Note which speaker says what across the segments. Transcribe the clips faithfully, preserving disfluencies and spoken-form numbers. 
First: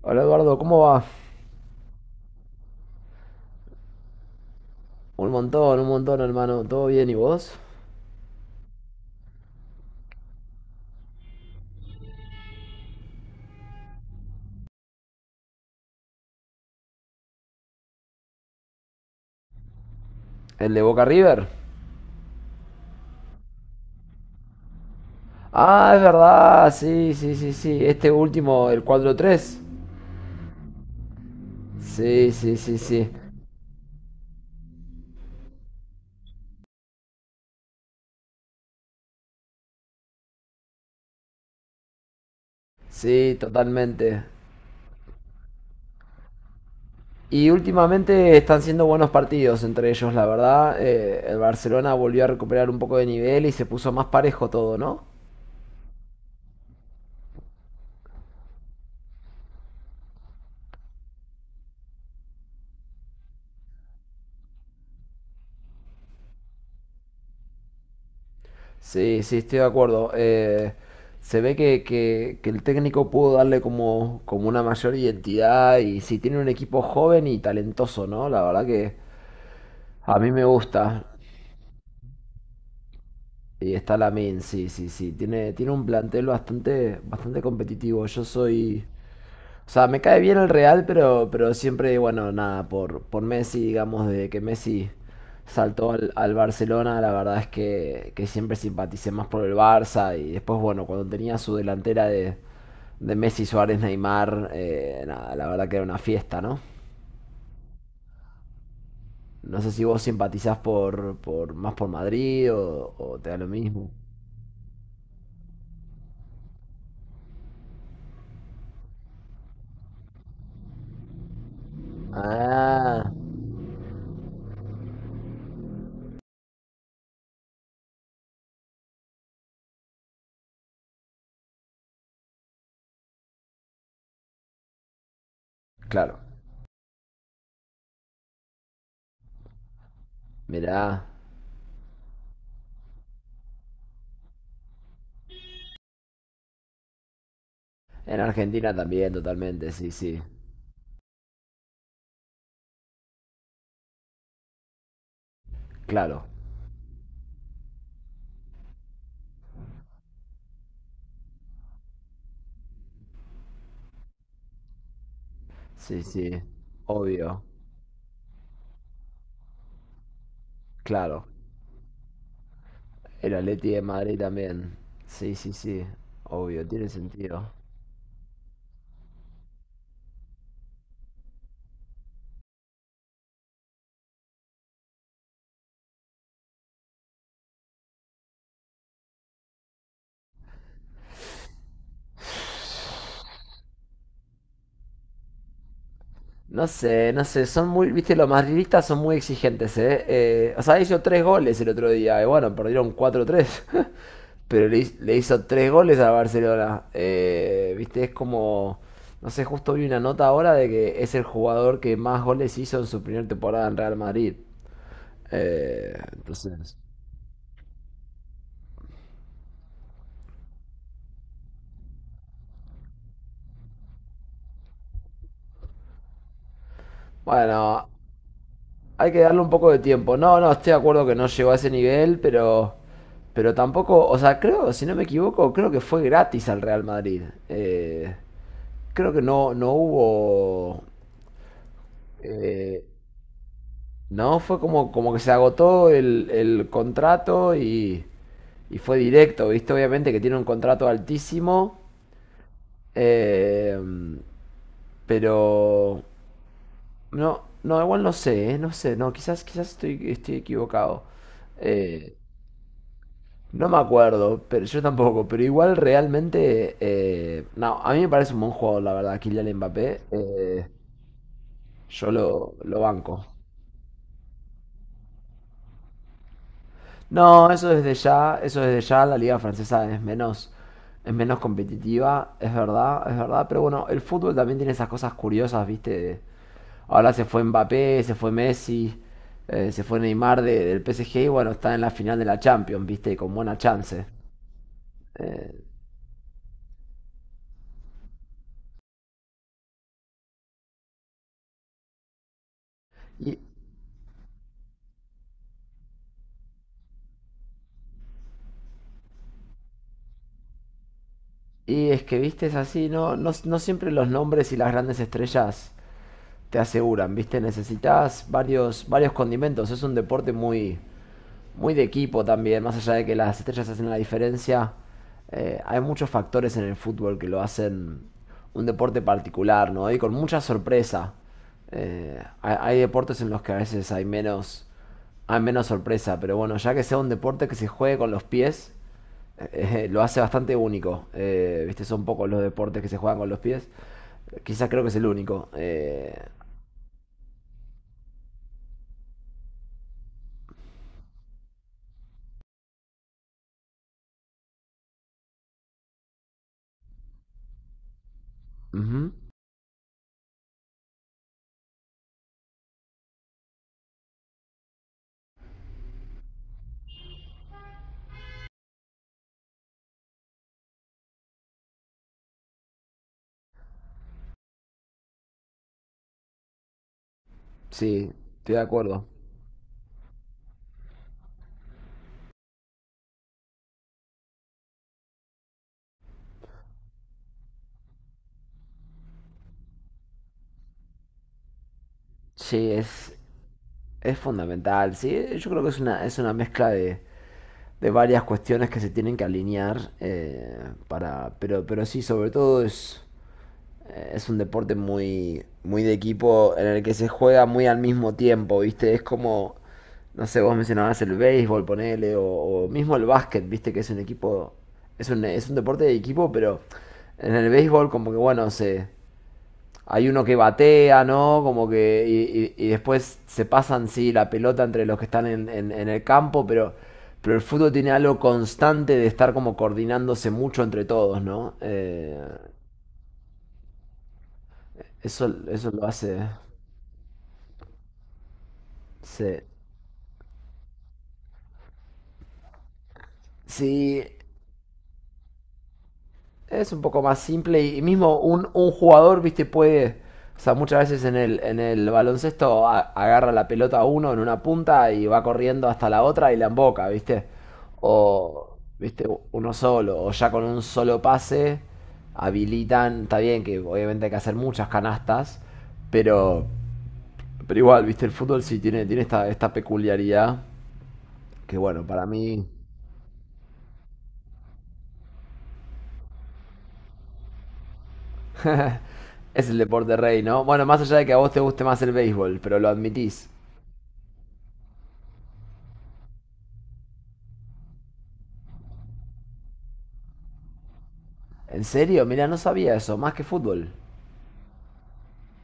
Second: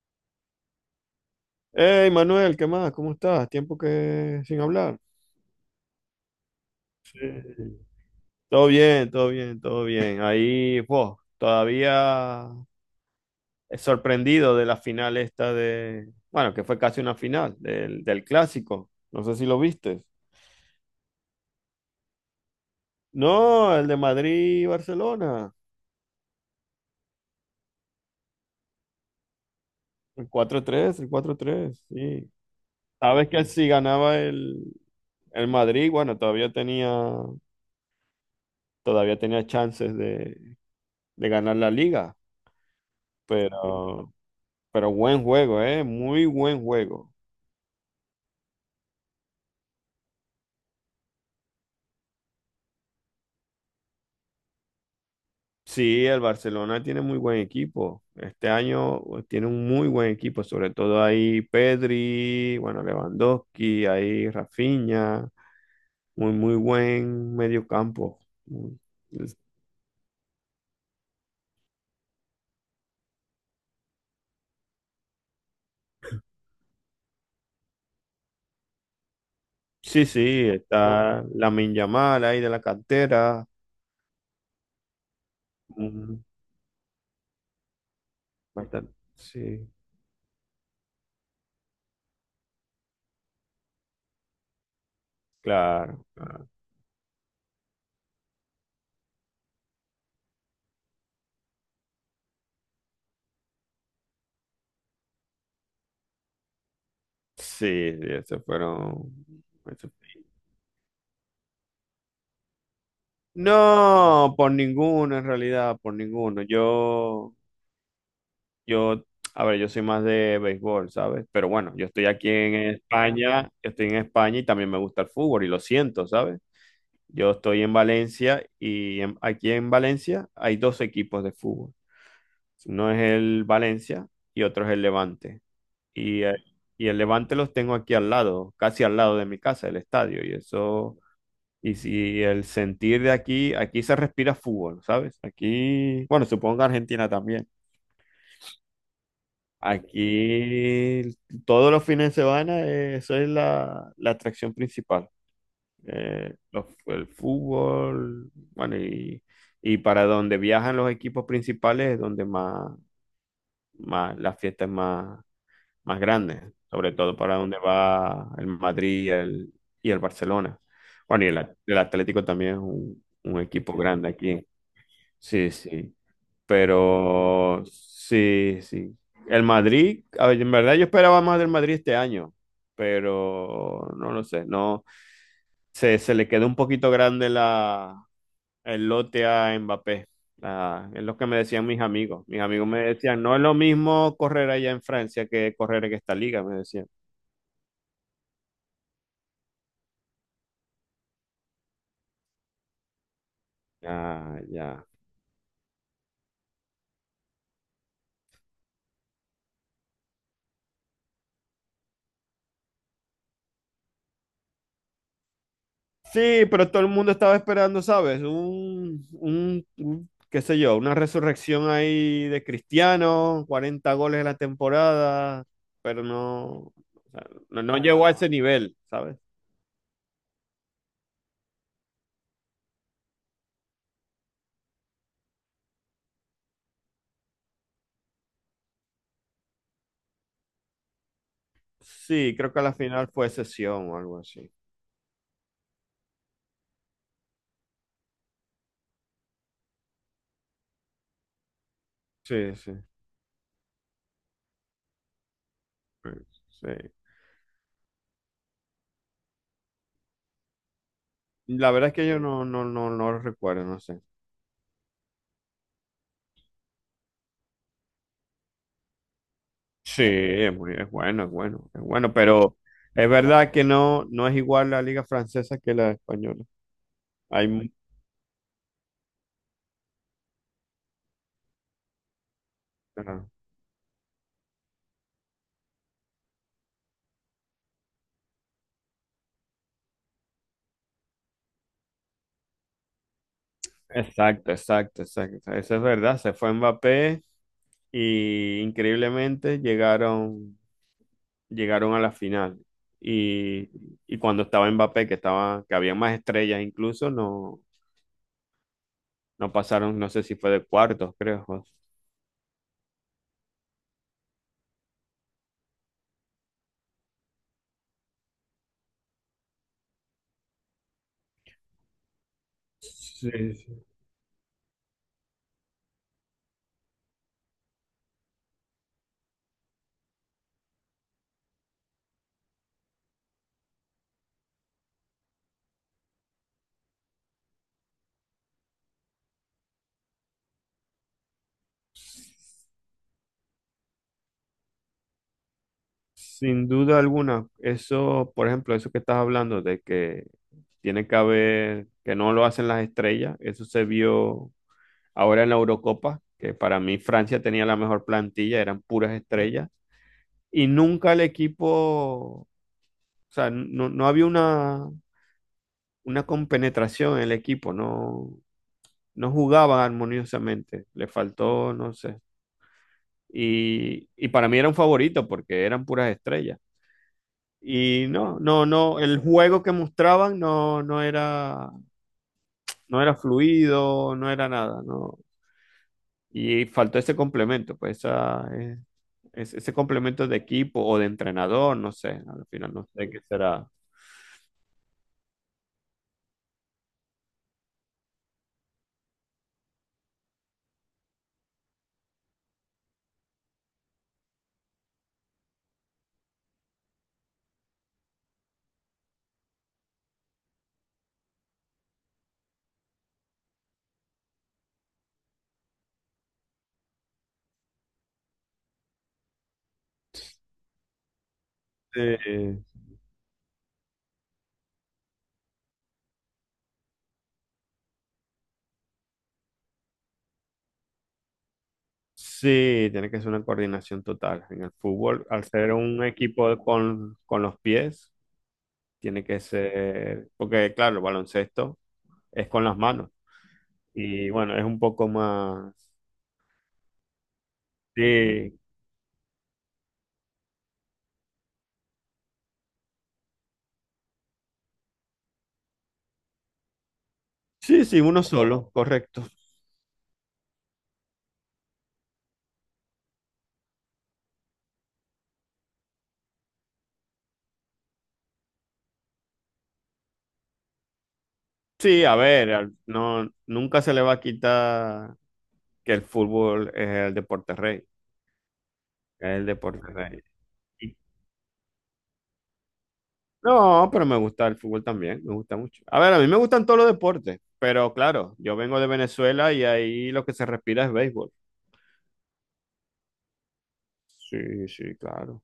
Speaker 1: Hola Eduardo, ¿cómo va?
Speaker 2: Hey Manuel, ¿qué más? ¿Cómo estás? Tiempo que sin hablar.
Speaker 1: Un montón, un montón, hermano. ¿Todo bien y vos?
Speaker 2: Todo bien, todo bien, todo bien. Ahí, vos, todavía sorprendido de la final esta de, bueno, que fue casi una final del, del clásico. No sé si lo viste.
Speaker 1: ¿El de Boca River?
Speaker 2: No, el de Madrid-Barcelona.
Speaker 1: Ah, es verdad, sí, sí, sí, sí. Este último, el cuatro tres.
Speaker 2: El cuatro tres, el cuatro tres. Sí.
Speaker 1: Sí, sí, sí, sí.
Speaker 2: Sabes que si ganaba el, el Madrid, bueno, todavía tenía, todavía tenía chances de, de ganar la liga,
Speaker 1: Sí,
Speaker 2: pero.
Speaker 1: totalmente.
Speaker 2: Pero buen juego, ¿eh? Muy buen juego.
Speaker 1: Y últimamente están siendo buenos partidos entre ellos, la verdad. Eh, el Barcelona volvió a recuperar un poco de nivel y se puso más parejo todo, ¿no?
Speaker 2: Sí, el Barcelona tiene muy buen equipo. Este año pues, tiene un muy buen equipo, sobre todo ahí Pedri, bueno, Lewandowski, ahí Rafinha, muy, muy buen medio campo.
Speaker 1: Sí, sí, estoy de acuerdo. Eh, se ve que, que- que el técnico pudo darle como, como una mayor identidad y sí, tiene un equipo joven y talentoso, ¿no? La verdad que
Speaker 2: Sí,
Speaker 1: a mí me
Speaker 2: sí,
Speaker 1: gusta.
Speaker 2: está Lamine Yamal ahí de la cantera.
Speaker 1: Y está Lamin, sí, sí, sí. Tiene, tiene un
Speaker 2: Mm,
Speaker 1: plantel bastante, bastante competitivo. Yo soy.
Speaker 2: bastante- Sí,
Speaker 1: O sea, me cae bien el Real, pero, pero siempre, bueno, nada, por, por Messi, digamos, desde que Messi saltó
Speaker 2: claro,
Speaker 1: al, al
Speaker 2: claro.
Speaker 1: Barcelona, la verdad es que, que siempre simpaticé más por el Barça. Y después, bueno, cuando tenía su delantera de, de Messi, Suárez, Neymar, eh, nada, la verdad que era una fiesta, ¿no?
Speaker 2: Sí, sí, esos fueron,
Speaker 1: No sé si
Speaker 2: esos
Speaker 1: vos simpatizás por, por más por Madrid o, o te da lo mismo.
Speaker 2: No, por ninguno en realidad, por ninguno. Yo, yo, a ver, yo soy más de béisbol, ¿sabes? Pero bueno, yo estoy aquí en
Speaker 1: Ah,
Speaker 2: España, yo estoy en España y también me gusta el fútbol y lo siento, ¿sabes? Yo estoy en Valencia y en- aquí en Valencia hay dos equipos de fútbol. Uno es el Valencia y otro es el Levante.
Speaker 1: claro.
Speaker 2: Y, eh, y el Levante los tengo aquí al lado, casi al lado de mi casa, el estadio. Y eso.
Speaker 1: Mirá,
Speaker 2: Y si el sentir de aquí, aquí se respira fútbol, ¿sabes? Aquí, bueno, supongo que Argentina también.
Speaker 1: en Argentina también, totalmente, sí, sí.
Speaker 2: Aquí todos los fines de semana, eh, eso es la, la atracción principal.
Speaker 1: Claro.
Speaker 2: Eh, los- el fútbol, bueno, y, y para donde viajan los equipos principales es donde más, más las fiestas más, más
Speaker 1: Sí, sí,
Speaker 2: grandes, sobre todo para
Speaker 1: obvio,
Speaker 2: donde va el Madrid y el, y el Barcelona. Bueno,
Speaker 1: claro.
Speaker 2: y el, el Atlético también es un,
Speaker 1: El
Speaker 2: un
Speaker 1: Atleti
Speaker 2: equipo
Speaker 1: de
Speaker 2: grande
Speaker 1: Madrid
Speaker 2: aquí.
Speaker 1: también. Sí,
Speaker 2: Sí,
Speaker 1: sí, sí,
Speaker 2: sí,
Speaker 1: obvio, tiene sentido.
Speaker 2: pero sí, sí. El Madrid, a ver, en verdad yo esperaba más del Madrid este año, pero no lo sé, no, se, se le quedó un poquito grande la, el lote a Mbappé. La- es lo que me decían mis amigos. Mis amigos me decían, no es lo mismo correr allá en Francia que correr en esta liga, me
Speaker 1: No
Speaker 2: decían.
Speaker 1: sé, no sé, son muy, viste, los madridistas son muy exigentes, ¿eh? Eh, o sea, hizo tres goles el otro día, y bueno, perdieron cuatro tres
Speaker 2: Ya,
Speaker 1: pero le,
Speaker 2: ya.
Speaker 1: hi- le hizo tres goles a Barcelona. Eh, viste, es como, no sé, justo vi una nota ahora de que es el jugador que más goles hizo en su primera temporada en Real Madrid. Eh,
Speaker 2: Sí, pero
Speaker 1: entonces,
Speaker 2: todo el mundo estaba esperando, ¿sabes? Un, un, un, qué sé yo, una resurrección ahí de Cristiano, cuarenta goles en la temporada, pero no, o sea, no, no
Speaker 1: bueno.
Speaker 2: llegó a ese nivel,
Speaker 1: Hay
Speaker 2: ¿sabes?
Speaker 1: que darle un poco de tiempo. No, no, estoy de acuerdo que no llegó a ese nivel, pero, pero tampoco, o sea, creo, si no me equivoco, creo que fue gratis al Real Madrid. Eh, Creo que no, no hubo,
Speaker 2: Sí, creo que a la
Speaker 1: eh,
Speaker 2: final fue sesión o algo
Speaker 1: no,
Speaker 2: así.
Speaker 1: fue como, como que se agotó el, el contrato y, y fue directo, ¿viste? Obviamente que tiene un contrato altísimo,
Speaker 2: Sí, sí,
Speaker 1: eh, pero
Speaker 2: sí.
Speaker 1: no, no, igual no sé, eh, no sé, no, quizás, quizás estoy, estoy equivocado.
Speaker 2: La verdad es que
Speaker 1: Eh,
Speaker 2: yo no, no, no, no lo recuerdo,
Speaker 1: No me
Speaker 2: no sé.
Speaker 1: acuerdo, pero yo tampoco. Pero igual realmente. Eh, no, a mí me parece un buen jugador, la verdad, Kylian Mbappé.
Speaker 2: Sí, es
Speaker 1: Eh,
Speaker 2: muy, es bueno, es bueno, es
Speaker 1: yo
Speaker 2: bueno,
Speaker 1: lo,
Speaker 2: pero
Speaker 1: lo
Speaker 2: es
Speaker 1: banco.
Speaker 2: verdad que no, no es igual la liga francesa que la española. Hay,
Speaker 1: No,
Speaker 2: mu-
Speaker 1: eso desde ya, eso desde ya, la liga francesa es menos, es menos competitiva, es verdad, es
Speaker 2: Ajá.
Speaker 1: verdad. Pero bueno, el fútbol también tiene esas cosas curiosas, ¿viste? Ahora se fue Mbappé, se fue Messi, eh, se fue Neymar de- del P S G y bueno, está en la final de la Champions, ¿viste? Con buena chance.
Speaker 2: Exacto, exacto,
Speaker 1: Eh,
Speaker 2: exacto. Eso es verdad. Se fue Mbappé y increíblemente llegaron, llegaron a la final.
Speaker 1: y,
Speaker 2: Y, y cuando estaba Mbappé, que estaba, que había más estrellas incluso, no, no, pasaron, no sé si fue de cuartos, creo.
Speaker 1: Y es que, viste, es así, no, no, no siempre los nombres y las grandes estrellas te aseguran, viste, necesitas varios, varios condimentos, es un deporte muy, muy de equipo también, más allá de que
Speaker 2: Sí,
Speaker 1: las estrellas
Speaker 2: sí.
Speaker 1: hacen la diferencia, eh, hay muchos factores en el fútbol que lo hacen un deporte particular, ¿no? Y con mucha sorpresa. Eh, hay, hay deportes en los que a veces hay menos, hay menos sorpresa, pero bueno, ya que sea un deporte que se juegue con los pies, eh, eh, lo hace bastante único. Eh, Viste, son pocos los deportes que se juegan con los pies. Quizás creo que es el único. Eh,
Speaker 2: Sin duda alguna, eso, por ejemplo, eso que estás hablando de que tiene que haber, que no lo hacen las estrellas, eso se vio ahora en la Eurocopa, que para mí Francia tenía la mejor plantilla, eran
Speaker 1: ujú.
Speaker 2: puras estrellas y nunca el equipo, o sea, no, no había una, una compenetración en el equipo, no, no jugaban armoniosamente, le faltó, no sé. Y, y para mí era un favorito porque eran puras estrellas. Y
Speaker 1: Sí,
Speaker 2: no,
Speaker 1: estoy de
Speaker 2: no, no,
Speaker 1: acuerdo.
Speaker 2: el juego que mostraban no, no era, no era fluido, no era nada, no. Y faltó ese complemento, pues esa, eh, es- ese complemento de equipo o de entrenador, no sé, al
Speaker 1: Sí,
Speaker 2: final no sé
Speaker 1: es.
Speaker 2: qué será.
Speaker 1: Es fundamental, sí. Yo creo que es una, es una mezcla de, de varias cuestiones que se tienen que alinear eh, para. Pero, pero sí, sobre todo es, eh, es un deporte muy, muy de equipo en el que se juega muy al mismo tiempo, ¿viste? Es como, no sé, vos mencionabas el béisbol, ponele, o, o mismo el básquet, ¿viste? Que es un equipo, es un, es un deporte de equipo, pero en el béisbol como que, bueno, se, hay uno que batea, ¿no? Como que. Y,
Speaker 2: Sí,
Speaker 1: y- y después se pasan, sí, la pelota entre los que están en, en- en el campo, pero, pero el fútbol tiene algo constante de estar como coordinándose mucho entre todos, ¿no? Eh,
Speaker 2: sí, tiene que ser una coordinación total. En el fútbol,
Speaker 1: eso,
Speaker 2: al
Speaker 1: eso
Speaker 2: ser
Speaker 1: lo
Speaker 2: un
Speaker 1: hace.
Speaker 2: equipo de- con, con los pies, tiene que
Speaker 1: Sí.
Speaker 2: ser, porque claro, el baloncesto es con las manos.
Speaker 1: Sí,
Speaker 2: Y bueno, es un poco más.
Speaker 1: es un poco más simple y mismo un,
Speaker 2: Sí,
Speaker 1: un jugador, viste, puede, o sea, muchas veces en el, en el baloncesto a- agarra la pelota a uno en una punta y va corriendo hasta la otra y la emboca, viste.
Speaker 2: sí, sí, uno
Speaker 1: O,
Speaker 2: solo,
Speaker 1: viste,
Speaker 2: correcto.
Speaker 1: uno solo, o ya con un solo pase habilitan, está bien que obviamente hay que hacer muchas canastas, pero, pero igual, viste, el fútbol sí tiene, tiene esta, esta peculiaridad que bueno,
Speaker 2: Sí,
Speaker 1: para
Speaker 2: a
Speaker 1: mí
Speaker 2: ver, al- no, nunca se le va a quitar que el fútbol es el deporte rey, es el
Speaker 1: es el
Speaker 2: deporte
Speaker 1: deporte
Speaker 2: rey.
Speaker 1: rey, ¿no? Bueno, más allá
Speaker 2: Y
Speaker 1: de que a vos te guste más el béisbol, pero lo admitís.
Speaker 2: no, pero me gusta el fútbol también, me gusta mucho. A ver, a mí me gustan todos los deportes, pero claro, yo vengo de Venezuela y ahí lo que se respira es béisbol.
Speaker 1: ¿En serio? Mira, no sabía eso. Más que fútbol.
Speaker 2: Sí, sí, claro.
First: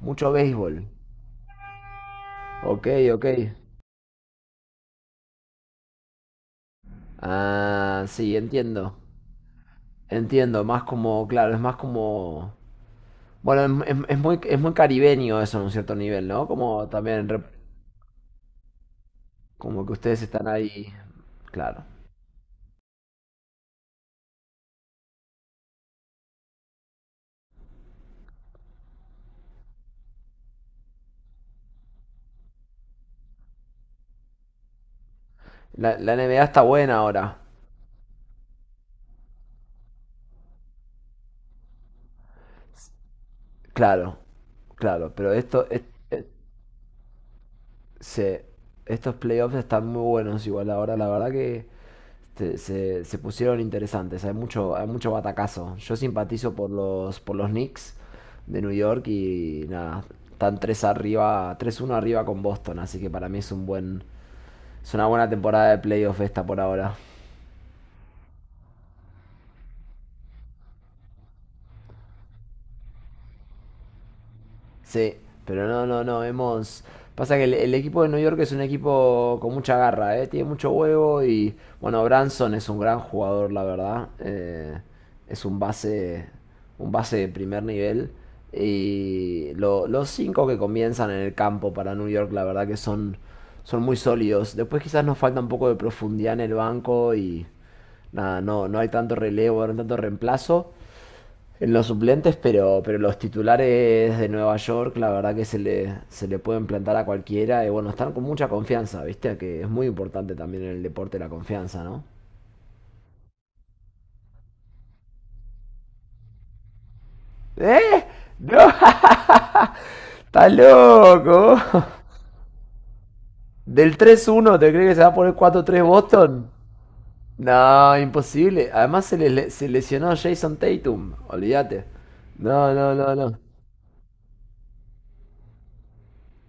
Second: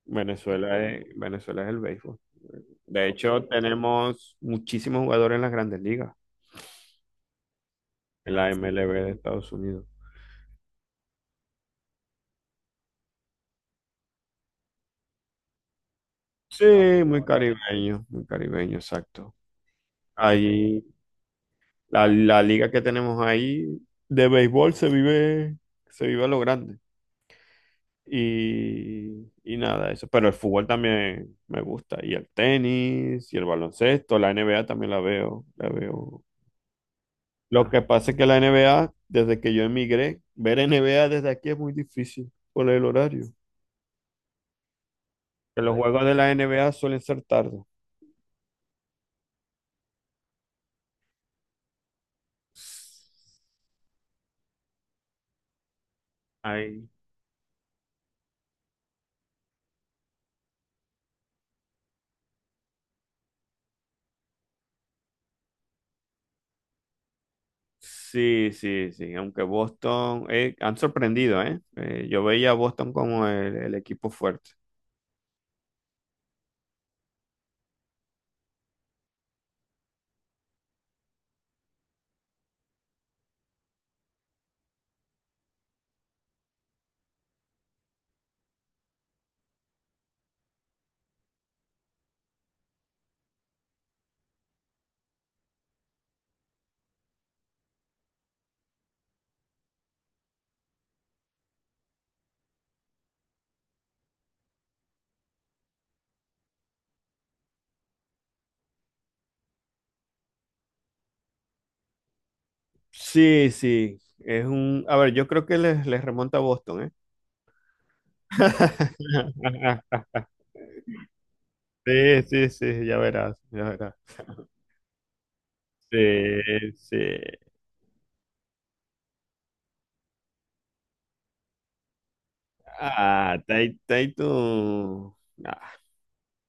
Speaker 1: Mucho
Speaker 2: Venezuela
Speaker 1: béisbol.
Speaker 2: es, Venezuela es el béisbol.
Speaker 1: Ok,
Speaker 2: De
Speaker 1: ok.
Speaker 2: hecho, tenemos muchísimos jugadores en las grandes ligas,
Speaker 1: Ah,
Speaker 2: en
Speaker 1: sí,
Speaker 2: la
Speaker 1: entiendo.
Speaker 2: M L B de Estados Unidos.
Speaker 1: Entiendo. Más como, claro, es más como... Bueno, es, es- es muy, es muy caribeño eso en un cierto nivel, ¿no?
Speaker 2: Sí,
Speaker 1: Como
Speaker 2: muy
Speaker 1: también, rep-
Speaker 2: caribeño, muy caribeño, exacto.
Speaker 1: como que ustedes están
Speaker 2: Ahí,
Speaker 1: ahí. Claro.
Speaker 2: la, la liga que tenemos ahí de béisbol se vive, se vive a lo grande. Y, y nada, eso. Pero el fútbol también me gusta. Y el tenis, y el baloncesto, la N B A también la veo, la
Speaker 1: La, la
Speaker 2: veo.
Speaker 1: N B A está buena ahora.
Speaker 2: Lo que pasa es que la N B A, desde que yo emigré, ver N B A desde aquí es muy difícil por el horario.
Speaker 1: Claro, claro. Pero
Speaker 2: Que
Speaker 1: esto,
Speaker 2: los
Speaker 1: es-
Speaker 2: juegos de
Speaker 1: es-
Speaker 2: la N B A suelen ser tarde.
Speaker 1: se- estos playoffs están muy buenos igual ahora. La verdad que... se, se- se pusieron interesantes. Hay mucho, hay mucho batacazo. Yo simpatizo por
Speaker 2: Ay.
Speaker 1: los, por los Knicks de New York y nada, están tres arriba, tres uno arriba con Boston, así que para mí es un buen, es una buena temporada de playoff esta por ahora.
Speaker 2: Sí, sí, sí. Aunque Boston, eh, han sorprendido, ¿eh? Eh, yo veía a Boston como el, el equipo fuerte.
Speaker 1: Sí, pero no, no, no, hemos... Pasa que el, el equipo de New York es un equipo con mucha garra, ¿eh? Tiene mucho huevo y, bueno, Branson es un gran jugador, la verdad. Eh, es un base, un base de primer nivel. Y lo- los cinco que comienzan en el campo para New York, la verdad que son, son muy sólidos. Después quizás nos falta un poco de profundidad en el banco y, nada, no, no hay tanto relevo, no hay tanto reemplazo. En los suplentes, pero, pero los titulares de Nueva York, la verdad que se le, se le pueden plantar a cualquiera. Y bueno, están con mucha confianza, ¿viste? Que es muy importante también en el deporte la confianza, ¿no?
Speaker 2: Sí, sí. Es un, a ver, yo creo que les, les remonta a Boston, ¿eh?
Speaker 1: ¿Eh? ¡No! ¡Estás loco!
Speaker 2: Sí, sí, sí, ya verás, ya verás.
Speaker 1: ¿Del tres uno, te crees que se va a poner cuatro tres Boston?
Speaker 2: Sí, sí.
Speaker 1: No, imposible. Además se, le- se lesionó Jason Tatum, olvídate. No, no, no,
Speaker 2: Ah,
Speaker 1: no.
Speaker 2: Tai- Taito. Ah,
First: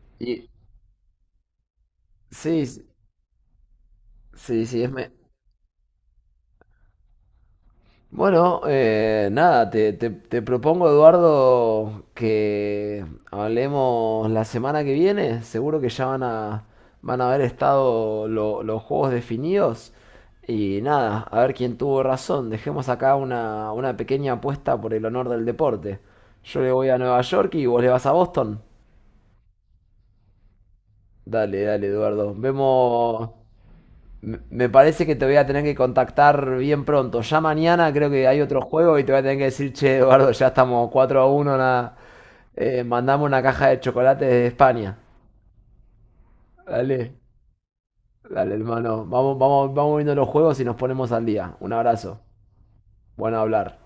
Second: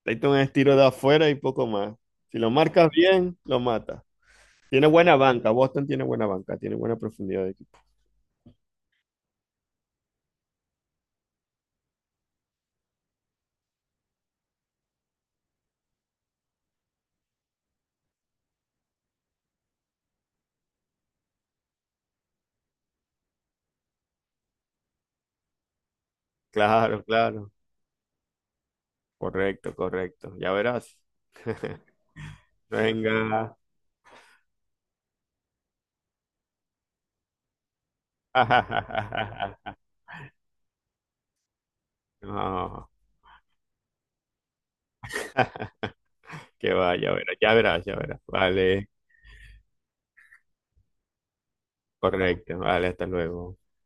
Speaker 2: Taito
Speaker 1: Y
Speaker 2: es tiro de afuera y poco más. Si lo
Speaker 1: sí,
Speaker 2: marcas bien, lo mata.
Speaker 1: sí, sí,
Speaker 2: Tiene
Speaker 1: es, me-
Speaker 2: buena banca, Boston tiene buena banca, tiene buena profundidad de equipo.
Speaker 1: bueno, eh, nada, te, te- te propongo, Eduardo, que hablemos la semana que viene. Seguro que ya van a, van a haber estado lo- los juegos definidos. Y nada, a ver quién tuvo razón. Dejemos acá una, una pequeña apuesta por el honor del deporte. Yo le voy a
Speaker 2: Claro,
Speaker 1: Nueva
Speaker 2: claro.
Speaker 1: York y vos le vas a Boston.
Speaker 2: Correcto, correcto. Ya verás.
Speaker 1: Dale, dale, Eduardo. Vemos.
Speaker 2: Venga.
Speaker 1: Me- parece que te voy a tener que contactar bien pronto. Ya mañana creo que hay otro juego y te voy a tener que decir, che, Eduardo, ya estamos cuatro a uno. Nada. Eh,
Speaker 2: No,
Speaker 1: mandamos una caja de chocolates de España.
Speaker 2: que va, ya
Speaker 1: Dale,
Speaker 2: verás, ya verás, ya verás.
Speaker 1: dale,
Speaker 2: Vale,
Speaker 1: hermano. Vamos, vamos, vamos viendo los juegos y nos ponemos al día. Un abrazo.
Speaker 2: correcto, vale, hasta
Speaker 1: Bueno
Speaker 2: luego.
Speaker 1: hablar.